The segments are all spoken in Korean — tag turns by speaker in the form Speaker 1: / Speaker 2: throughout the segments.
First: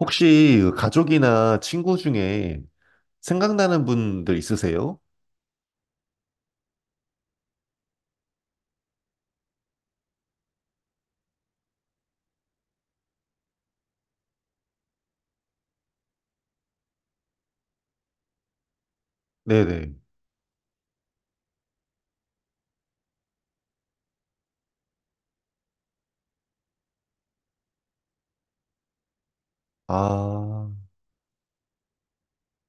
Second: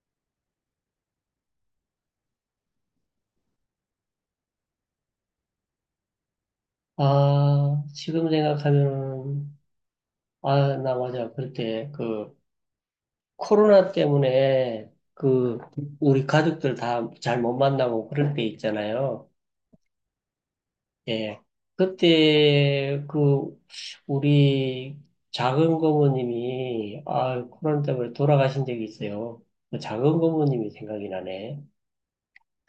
Speaker 1: 혹시 그 가족이나 친구 중에 생각나는 분들 있으세요?
Speaker 2: 아, 지금 생각하면, 아, 나 맞아. 그때 그 코로나 때문에 그 우리 가족들 다 잘 못 만나고 그럴 때 있잖아요.
Speaker 1: 네네.
Speaker 2: 예. 그때 그 우리 작은 고모님이 아, 코로나 때문에 돌아가신 적이 있어요. 그 작은
Speaker 1: 아,
Speaker 2: 고모님이 생각이 나네.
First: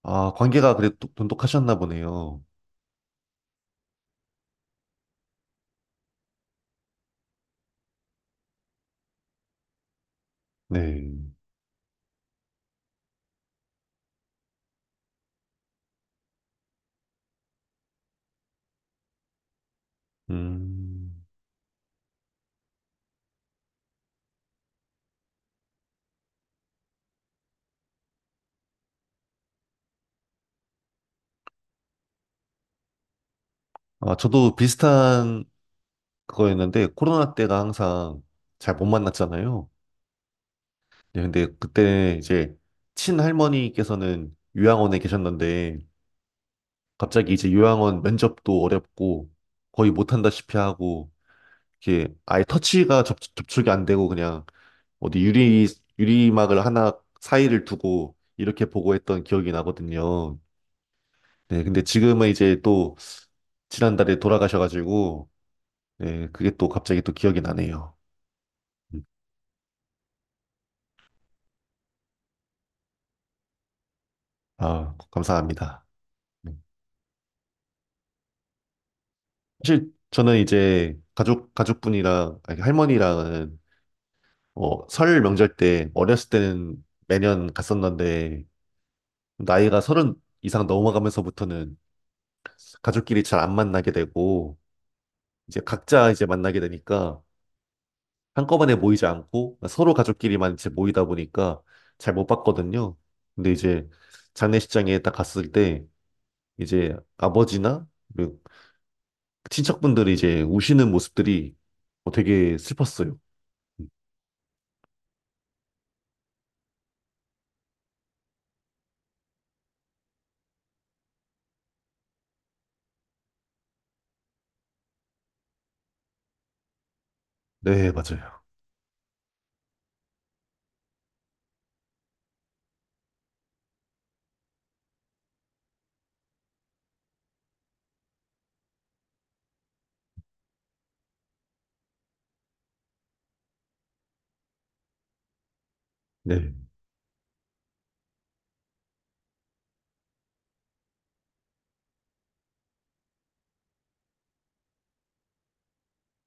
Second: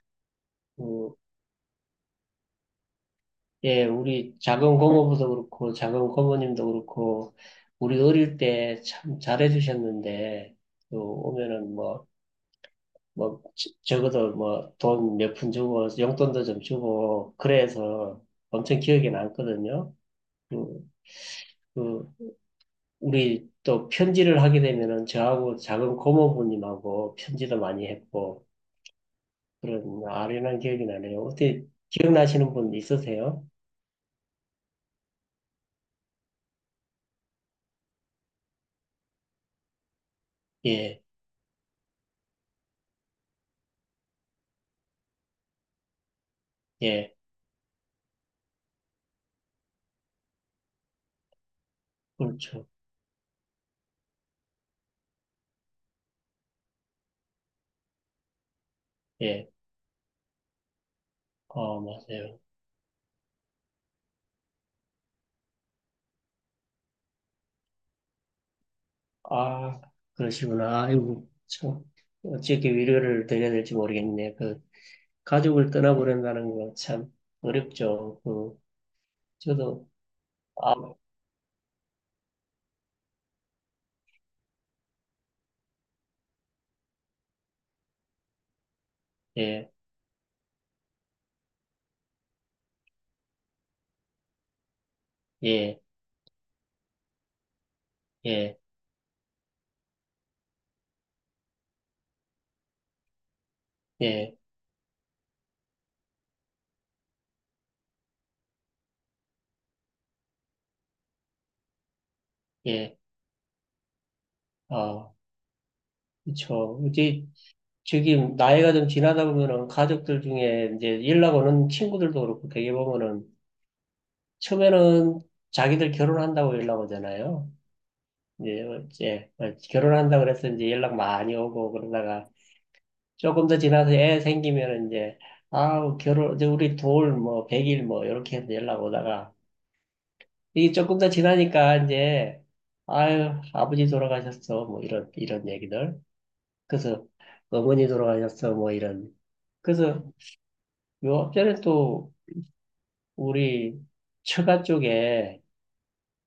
Speaker 1: 아, 관계가 그래도
Speaker 2: 음.
Speaker 1: 돈독하셨나 보네요.
Speaker 2: 예, 우리 작은 고모부도 그렇고, 작은 고모님도 그렇고, 우리 어릴 때 참 잘해주셨는데, 또
Speaker 1: 네.
Speaker 2: 오면은 뭐, 뭐, 적어도 뭐, 돈 몇 푼 주고, 용돈도 좀 주고, 그래서 엄청 기억에 남거든요. 그,
Speaker 1: 음,
Speaker 2: 그, 우리 또 편지를 하게 되면은 저하고 작은 고모부님하고 편지도 많이 했고, 그런 아련한 기억이 나네요. 어떻게 기억나시는 분 있으세요?
Speaker 1: 아, 저도 비슷한 그거였는데, 코로나 때가 항상 잘 못 만났잖아요.
Speaker 2: 예,
Speaker 1: 네, 근데 그때 이제 친할머니께서는 요양원에 계셨는데,
Speaker 2: 예,
Speaker 1: 갑자기 이제 요양원 면접도 어렵고, 거의 못한다시피 하고, 이렇게 아예
Speaker 2: 그렇죠.
Speaker 1: 터치가 접촉이 안 되고 그냥 어디 유리막을 하나 사이를 두고 이렇게 보고했던
Speaker 2: 예,
Speaker 1: 기억이 나거든요. 네,
Speaker 2: 어,
Speaker 1: 근데 지금은
Speaker 2: 맞아요.
Speaker 1: 이제 또 지난달에 돌아가셔가지고, 네, 그게 또 갑자기 또 기억이 나네요. 음.
Speaker 2: 아, 그러시구나. 아이고, 참, 어떻게 위로를 드려야 될지 모르겠네. 그,
Speaker 1: 아, 감사합니다.
Speaker 2: 가족을
Speaker 1: 네.
Speaker 2: 떠나보낸다는 거 참 어렵죠. 그, 저도,
Speaker 1: 사실 저는
Speaker 2: 아,
Speaker 1: 이제 가족분이랑, 아니, 할머니랑은 어, 설 명절 때 어렸을 때는 매년 갔었는데,
Speaker 2: 예,
Speaker 1: 나이가 서른 이상 넘어가면서부터는 가족끼리 잘 안 만나게 되고, 이제
Speaker 2: 예,
Speaker 1: 각자 이제 만나게 되니까,
Speaker 2: 예,
Speaker 1: 한꺼번에 모이지 않고 서로 가족끼리만 이제 모이다 보니까 잘 못 봤거든요. 근데 이제
Speaker 2: 예,
Speaker 1: 장례식장에 딱 갔을 때 이제 아버지나 그 친척분들이 이제 우시는 모습들이 어, 되게
Speaker 2: 예,
Speaker 1: 슬펐어요.
Speaker 2: 아, 그쵸. 이제, 저기, 나이가 좀 지나다 보면은 가족들 중에 이제 연락 오는 친구들도 그렇고 되게 보면은 처음에는 자기들 결혼한다고 연락 오잖아요.
Speaker 1: 네, 맞아요.
Speaker 2: 이제, 어, 예, 결혼한다고 그래서 이제 연락 많이 오고 그러다가 조금 더 지나서 애 생기면 이제 아우 결혼 이제 우리 돌 뭐 100일 뭐 이렇게 해서 연락 오다가 이게 조금 더 지나니까 이제 아유 아버지 돌아가셨어 뭐 이런 얘기들
Speaker 1: 네,
Speaker 2: 그래서 어머니 돌아가셨어 뭐 이런 그래서 요 앞전에 또 우리 처가 쪽에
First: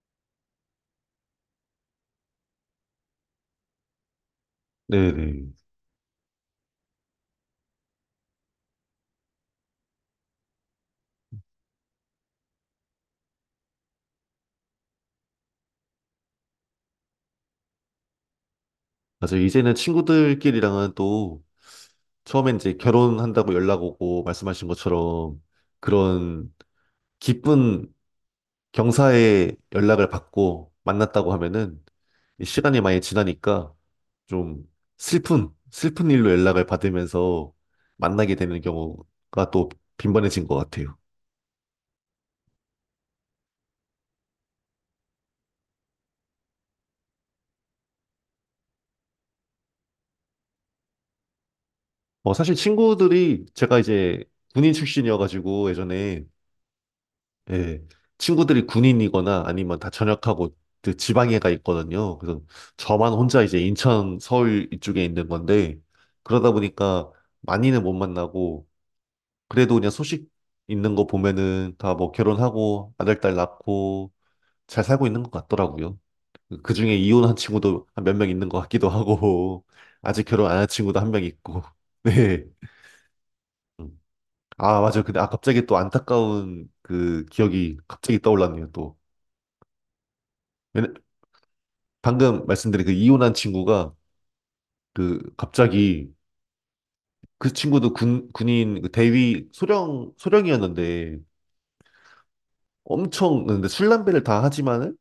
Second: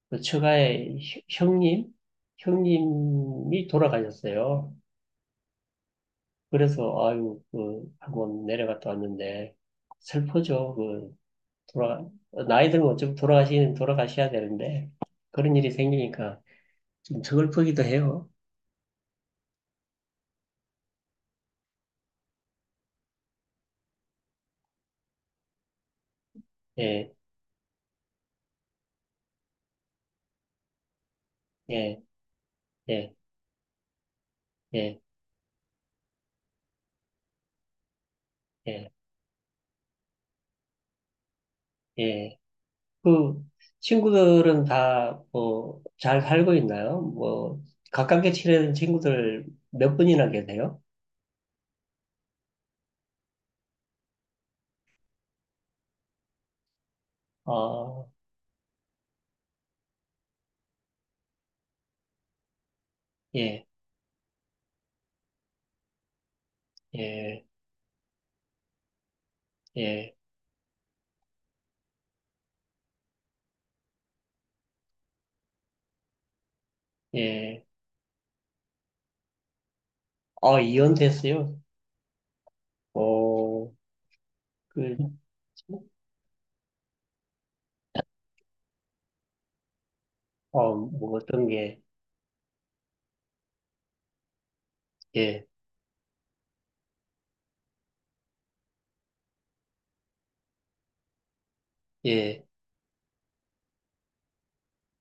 Speaker 2: 그 처가의 형님이 돌아가셨어요.
Speaker 1: 네, 네.
Speaker 2: 그래서 아유 그 한번 내려갔다 왔는데 슬프죠. 돌아, 나이 들면 어 돌아가셔야 되는데, 그런 일이 생기니까 좀 서글프기도 해요.
Speaker 1: 맞아요. 이제는 친구들끼리랑은 또 처음엔 이제 결혼한다고 연락 오고 말씀하신 것처럼 그런
Speaker 2: 예,
Speaker 1: 기쁜 경사에 연락을 받고 만났다고 하면은
Speaker 2: 예,
Speaker 1: 이 시간이 많이
Speaker 2: 예,
Speaker 1: 지나니까 좀
Speaker 2: 예,
Speaker 1: 슬픈 일로 연락을 받으면서 만나게 되는
Speaker 2: 예,
Speaker 1: 경우가 또 빈번해진 것 같아요.
Speaker 2: 예. 그, 친구들은 다, 뭐, 잘 살고 있나요? 뭐, 가깝게 지내는 친구들 몇 분이나 계세요?
Speaker 1: 어, 사실 친구들이 제가 이제 군인 출신이어가지고 예전에 예,
Speaker 2: 아,
Speaker 1: 친구들이 군인이거나 아니면 다 전역하고 그 지방에 가 있거든요. 그래서 저만 혼자 이제
Speaker 2: 예,
Speaker 1: 인천, 서울 이쪽에 있는 건데 그러다 보니까
Speaker 2: 예,
Speaker 1: 많이는 못 만나고 그래도 그냥
Speaker 2: 예,
Speaker 1: 소식 있는 거 보면은 다 뭐 결혼하고 아들, 딸 낳고 잘 살고 있는 것 같더라고요. 그 중에 이혼한
Speaker 2: 예.
Speaker 1: 친구도 한 몇 명 있는 것 같기도 하고, 아직 결혼 안
Speaker 2: 아,
Speaker 1: 한 친구도 한 명
Speaker 2: 이혼됐어요?
Speaker 1: 있고. 네.
Speaker 2: 어,
Speaker 1: 음. 아,
Speaker 2: 그,
Speaker 1: 맞아요. 근데 아, 갑자기 또 안타까운 그 기억이 갑자기 떠올랐네요, 또.
Speaker 2: 어,
Speaker 1: 왜냐-
Speaker 2: 뭐, 어떤 게,
Speaker 1: 방금 말씀드린 그 이혼한 친구가 그
Speaker 2: 예,
Speaker 1: 갑자기 그 친구도 군인 그 대위 소령이었는데
Speaker 2: 예,
Speaker 1: 엄청, 근데 술, 담배를 다 하지만은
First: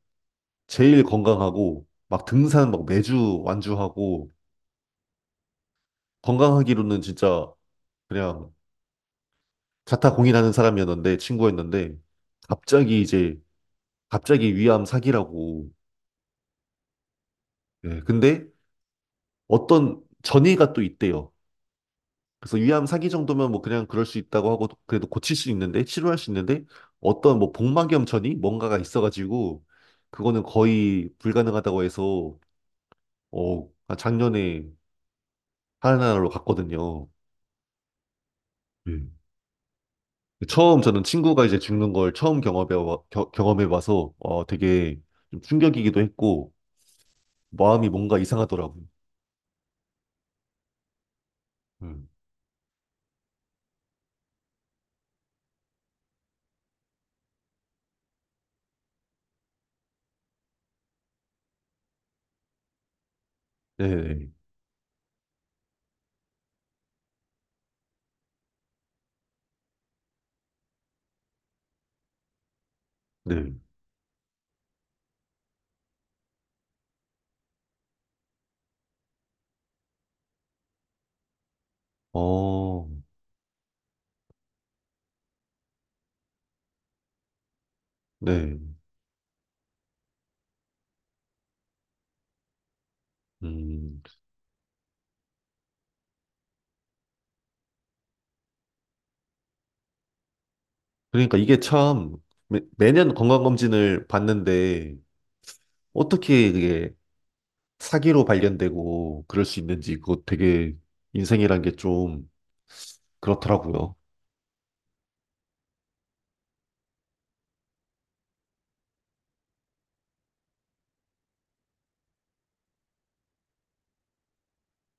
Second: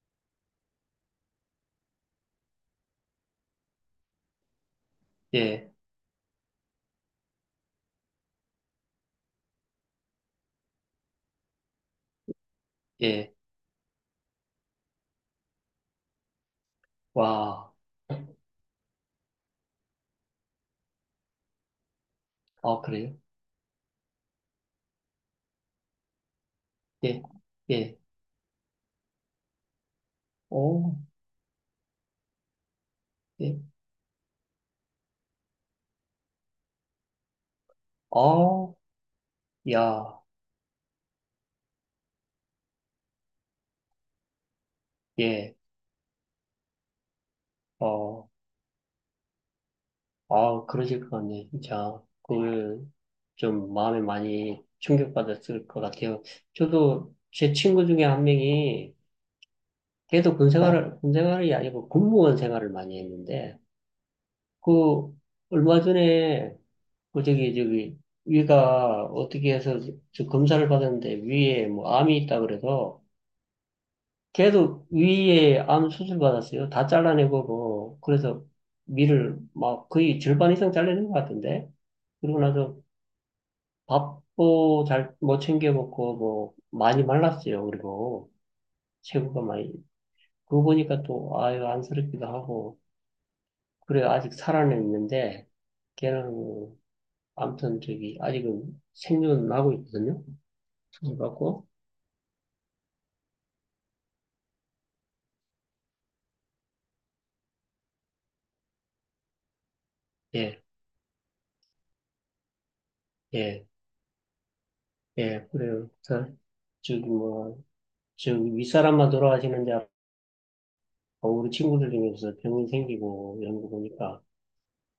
Speaker 1: 제일 건강하고 막 등산 막 매주 완주하고
Speaker 2: 예,
Speaker 1: 건강하기로는 진짜 그냥 자타 공인하는 사람이었는데 친구였는데 갑자기
Speaker 2: 예,
Speaker 1: 이제 갑자기 위암 사기라고.
Speaker 2: 와,
Speaker 1: 예. 근데 어떤 전이가 또 있대요. 그래서
Speaker 2: 아,
Speaker 1: 위암 사기
Speaker 2: 그래요?
Speaker 1: 정도면 뭐 그냥 그럴 수 있다고 하고 그래도 고칠 수 있는데, 치료할 수 있는데
Speaker 2: 예,
Speaker 1: 어떤 뭐
Speaker 2: 예,
Speaker 1: 복막염 전이 뭔가가 있어가지고 그거는
Speaker 2: 오,
Speaker 1: 거의 불가능하다고 해서
Speaker 2: 예,
Speaker 1: 어, 작년에 하나로 갔거든요.
Speaker 2: 어,
Speaker 1: 예.
Speaker 2: 야,
Speaker 1: 처음 저는 친구가 이제 죽는 걸 처음 경험해 봐서 어 되게 좀
Speaker 2: 예,
Speaker 1: 충격이기도 했고 마음이 뭔가
Speaker 2: 어,
Speaker 1: 이상하더라고요.
Speaker 2: 아, 그러실 것 같네. 진짜,
Speaker 1: 음.
Speaker 2: 그걸 좀 마음에 많이 충격받았을 것 같아요. 저도 제 친구 중에 한 명이 걔도 군 네, 생활을, 군 생활이 아니고 군무원 생활을 많이 했는데,
Speaker 1: 네,
Speaker 2: 그, 얼마 전에, 그 저기, 저기, 위가 어떻게 해서 저 검사를 받았는데 위에 뭐 암이 있다 그래서
Speaker 1: 네,
Speaker 2: 계속 위에 암 수술 받았어요. 다 잘라내고, 뭐, 그래서 위를 막 거의 절반 이상 잘라낸 것 같은데? 그러고 나서
Speaker 1: 어,
Speaker 2: 밥도 잘 못 챙겨 먹고, 뭐, 많이 말랐어요. 그리고
Speaker 1: 네,
Speaker 2: 체구가 많이. 그거 보니까 또, 아유, 안쓰럽기도 하고.
Speaker 1: 음.
Speaker 2: 그래, 아직 살아는 있는데, 걔는, 아무튼 저기, 아직은 생존은 하고 있거든요. 수술
Speaker 1: 그러니까 이게
Speaker 2: 받고.
Speaker 1: 참 매년 건강검진을 받는데 어떻게 그게 사기로 발견되고 그럴 수 있는지 그거
Speaker 2: 예,
Speaker 1: 되게 인생이란 게 좀
Speaker 2: 예,
Speaker 1: 그렇더라고요.
Speaker 2: 예, 그래요. 저, 저기 뭐, 저 윗사람만 돌아가시는데 우리 친구들 중에서 병이 생기고 이런 거 보니까,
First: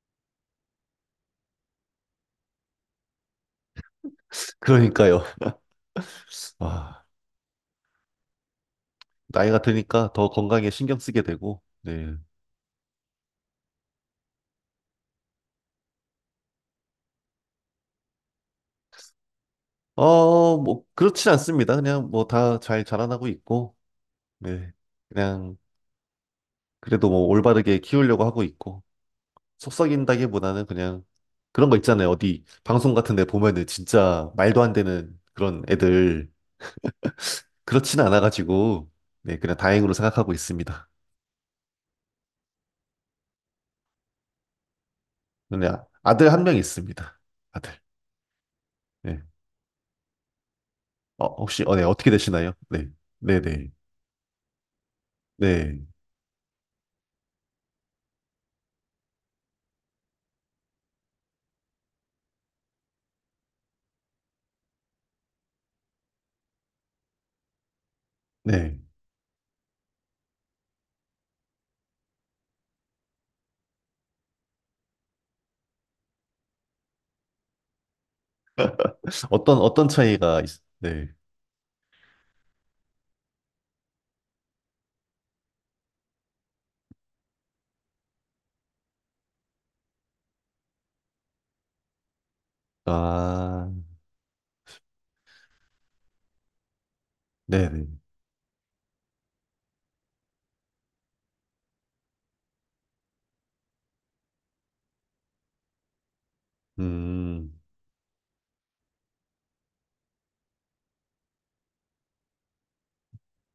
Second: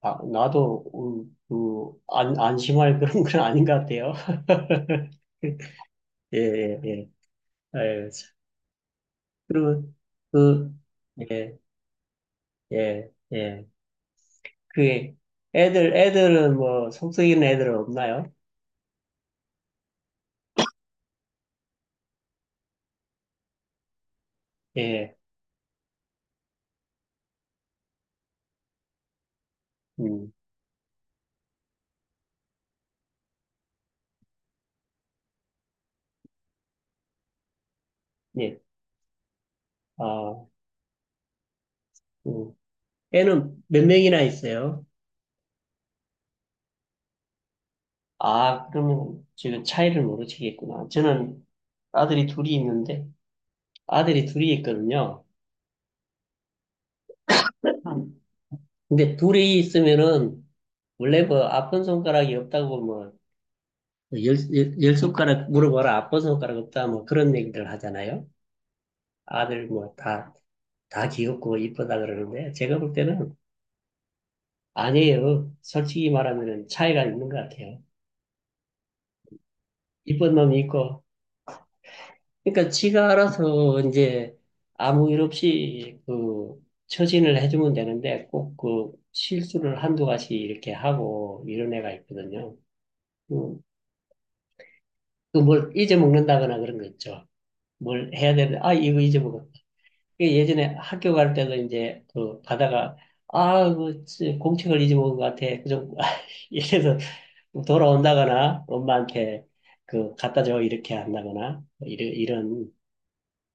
Speaker 2: 아, 나도, 그, 안, 안심할 그런 건 아닌 것 같아요.
Speaker 1: 그러니까요.
Speaker 2: 예, 예,
Speaker 1: 아,
Speaker 2: 예. 아유, 참.
Speaker 1: 나이가
Speaker 2: 그리고,
Speaker 1: 드니까 더 건강에
Speaker 2: 그,
Speaker 1: 신경 쓰게
Speaker 2: 예,
Speaker 1: 되고, 네.
Speaker 2: 예, 예. 그게, 애들, 애들은 뭐, 속썩이는 애들은 없나요?
Speaker 1: 어, 뭐, 그렇진 않습니다. 그냥 뭐 다 잘 자라나고 있고, 네.
Speaker 2: 예,
Speaker 1: 그냥, 그래도 뭐 올바르게 키우려고 하고 있고,
Speaker 2: 음,
Speaker 1: 속썩인다기보다는 그냥 그런 거 있잖아요. 어디 방송 같은 데 보면은 진짜 말도 안 되는 그런 애들, 그렇진
Speaker 2: 예.
Speaker 1: 않아가지고, 네, 그냥 다행으로 생각하고
Speaker 2: 아,
Speaker 1: 있습니다.
Speaker 2: 음. 애는 몇 명이나 있어요?
Speaker 1: 네, 아들 한 명 있습니다. 아들.
Speaker 2: 아,
Speaker 1: 네.
Speaker 2: 그러면 지금 차이를 모르시겠구나.
Speaker 1: 어,
Speaker 2: 저는
Speaker 1: 혹시, 어, 네, 어떻게
Speaker 2: 아들이
Speaker 1: 되시나요?
Speaker 2: 둘이
Speaker 1: 네.
Speaker 2: 있는데,
Speaker 1: 네네.
Speaker 2: 아들이 둘이 있거든요.
Speaker 1: 네.
Speaker 2: 근데 둘이 있으면은 원래 뭐 아픈 손가락이 없다고 뭐열 열 손가락 물어봐라 아픈 손가락 없다 뭐 그런 얘기들 하잖아요.
Speaker 1: 네. 네.
Speaker 2: 아들 뭐 다 귀엽고 이쁘다 그러는데 제가 볼 때는 아니에요. 솔직히 말하면은 차이가 있는 것 같아요.
Speaker 1: 어떤, 어떤
Speaker 2: 이쁜
Speaker 1: 차이가 있...
Speaker 2: 놈이 있고
Speaker 1: 네.
Speaker 2: 그러니까 지가 알아서 이제 아무 일 없이 그 처신을 해주면 되는데 꼭 그 실수를 한두 가지 이렇게 하고 이런 애가 있거든요. 음,
Speaker 1: 아,
Speaker 2: 그 뭘 잊어먹는다거나 그런 거 있죠.
Speaker 1: 네네.
Speaker 2: 뭘 해야 되는데, 아, 이거 잊어먹었다. 그 예전에 학교 갈 때도 이제 그 가다가, 아, 그 공책을 잊어먹은 것 같아. 그 좀, 이래서
Speaker 1: 음.
Speaker 2: 돌아온다거나 엄마한테 그 갖다 줘. 이렇게 한다거나, 뭐 이런, 이런.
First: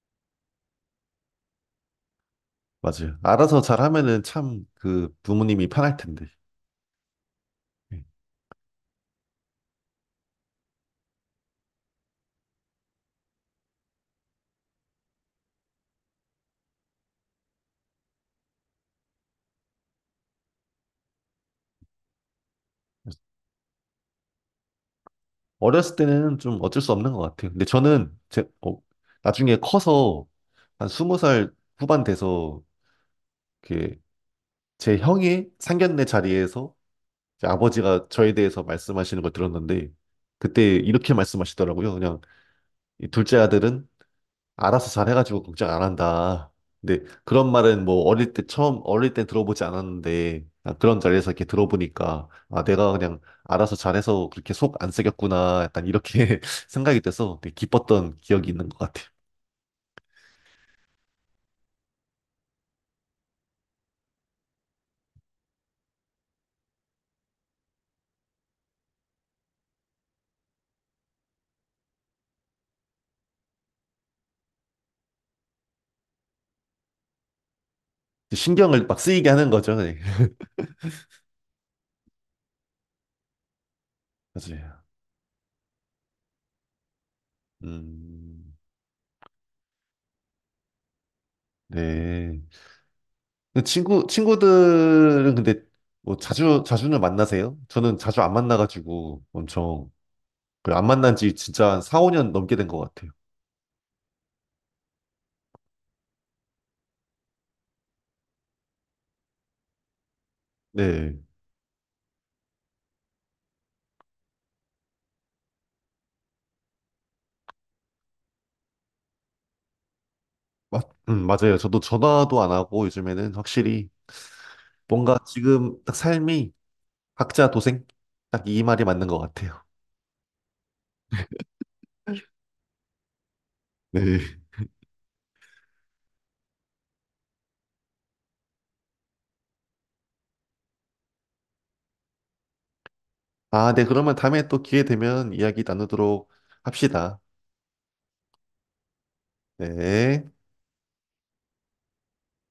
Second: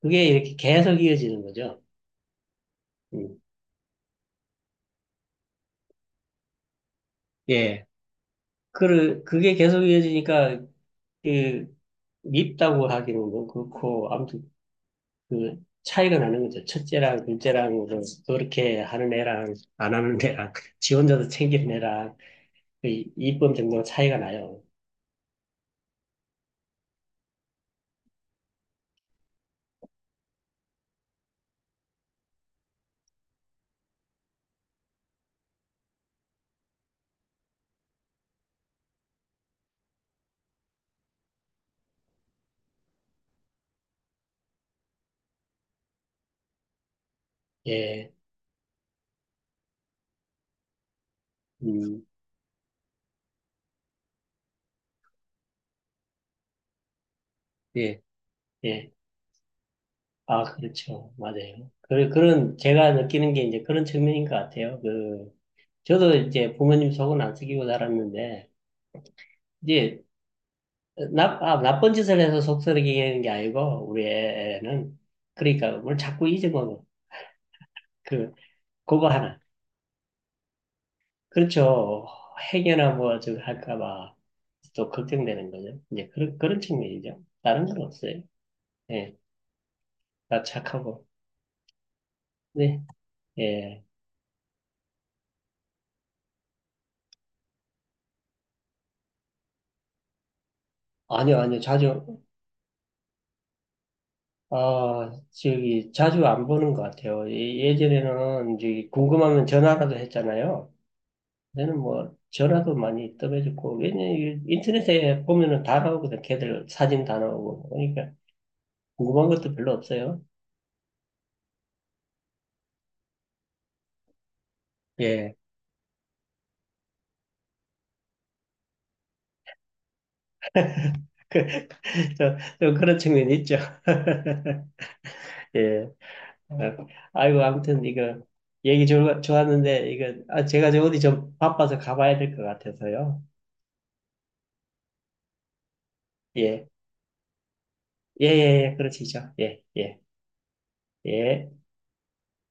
Speaker 2: 그게 이렇게 계속 이어지는 거죠.
Speaker 1: 맞아요.
Speaker 2: 음.
Speaker 1: 알아서 잘하면은 참 그 부모님이 편할 텐데.
Speaker 2: 예.
Speaker 1: 예.
Speaker 2: 그, 그게 계속 이어지니까, 그, 밉다고 하기는 뭐 그렇고, 아무튼 그 차이가 나는 거죠. 첫째랑 둘째랑 그 그렇게 하는 애랑 안 하는 애랑 지 혼자서 챙기는 애랑 그 이쁨 정도가 차이가 나요.
Speaker 1: 어렸을 때는 좀 어쩔 수 없는 것 같아요. 근데 저는 제, 어, 나중에 커서 한 스무 살 후반 돼서 이렇게 제 형이 상견례 자리에서 이제 아버지가 저에 대해서 말씀하시는 걸 들었는데 그때 이렇게 말씀하시더라고요. 그냥 이 둘째 아들은 알아서 잘해가지고 걱정 안 한다. 근데 그런 말은 뭐
Speaker 2: 예,
Speaker 1: 어릴 때 처음 어릴 때 들어보지 않았는데, 아, 그런 자리에서 이렇게
Speaker 2: 음,
Speaker 1: 들어보니까 아, 내가 그냥 알아서 잘해서 그렇게 속 안 쓰였구나 약간 이렇게 생각이 돼서 되게
Speaker 2: 예,
Speaker 1: 기뻤던 기억이 있는 것
Speaker 2: 예.
Speaker 1: 같아요.
Speaker 2: 아, 그렇죠. 맞아요. 그, 그런 제가 느끼는 게 이제 그런 측면인 것 같아요. 그 저도 이제 부모님 속은 안 썩이고 살았는데 이제 나, 아, 나쁜 짓을 해서 속썩이는 게 아니고 우리 애는 그러니까 뭘 자꾸 잊어먹어. 그
Speaker 1: 신경을 막
Speaker 2: 그거
Speaker 1: 쓰이게
Speaker 2: 하나.
Speaker 1: 하는 거죠. 네.
Speaker 2: 그렇죠. 해계나 뭐, 저기 할까봐
Speaker 1: 맞아요.
Speaker 2: 또 걱정되는 거죠. 이제 그런, 그런 측면이죠. 다른 건 없어요.
Speaker 1: 음,
Speaker 2: 예, 다 착하고.
Speaker 1: 네.
Speaker 2: 네,
Speaker 1: 근데
Speaker 2: 예.
Speaker 1: 친구들은 근데 뭐 자주 자주는 만나세요? 저는 자주 안 만나가지고 엄청 그안 만난 지
Speaker 2: 아니요, 아니요.
Speaker 1: 진짜 한 4,
Speaker 2: 자주,
Speaker 1: 5년 넘게 된 것 같아요.
Speaker 2: 아, 저기, 자주 안 보는 것 같아요. 예- 예전에는 이제 궁금하면 전화라도 했잖아요.
Speaker 1: 네.
Speaker 2: 저는 뭐, 전화도 많이 떠매줬고, 왜냐면 이게 인터넷에 보면은 다 나오거든. 걔들 사진 다 나오고. 그러니까 궁금한 것도 별로 없어요.
Speaker 1: 맞아요. 저도 전화도 안 하고 요즘에는 확실히 뭔가
Speaker 2: 예.
Speaker 1: 지금 딱 삶이 각자 도생? 딱 이 말이 맞는 것 같아요.
Speaker 2: 그, 저, 저 그런 측면이 있죠.
Speaker 1: 네.
Speaker 2: 예. 아, 아이고, 아무튼 이거 얘기 좋았는데 이거 아, 제가 저 어디 좀 바빠서 가봐야 될 것 같아서요.
Speaker 1: 아, 네. 그러면 다음에 또 기회 되면 이야기 나누도록
Speaker 2: 예.
Speaker 1: 합시다.
Speaker 2: 예, 예, 예. 그러시죠. 예, 예,
Speaker 1: 네.
Speaker 2: 예.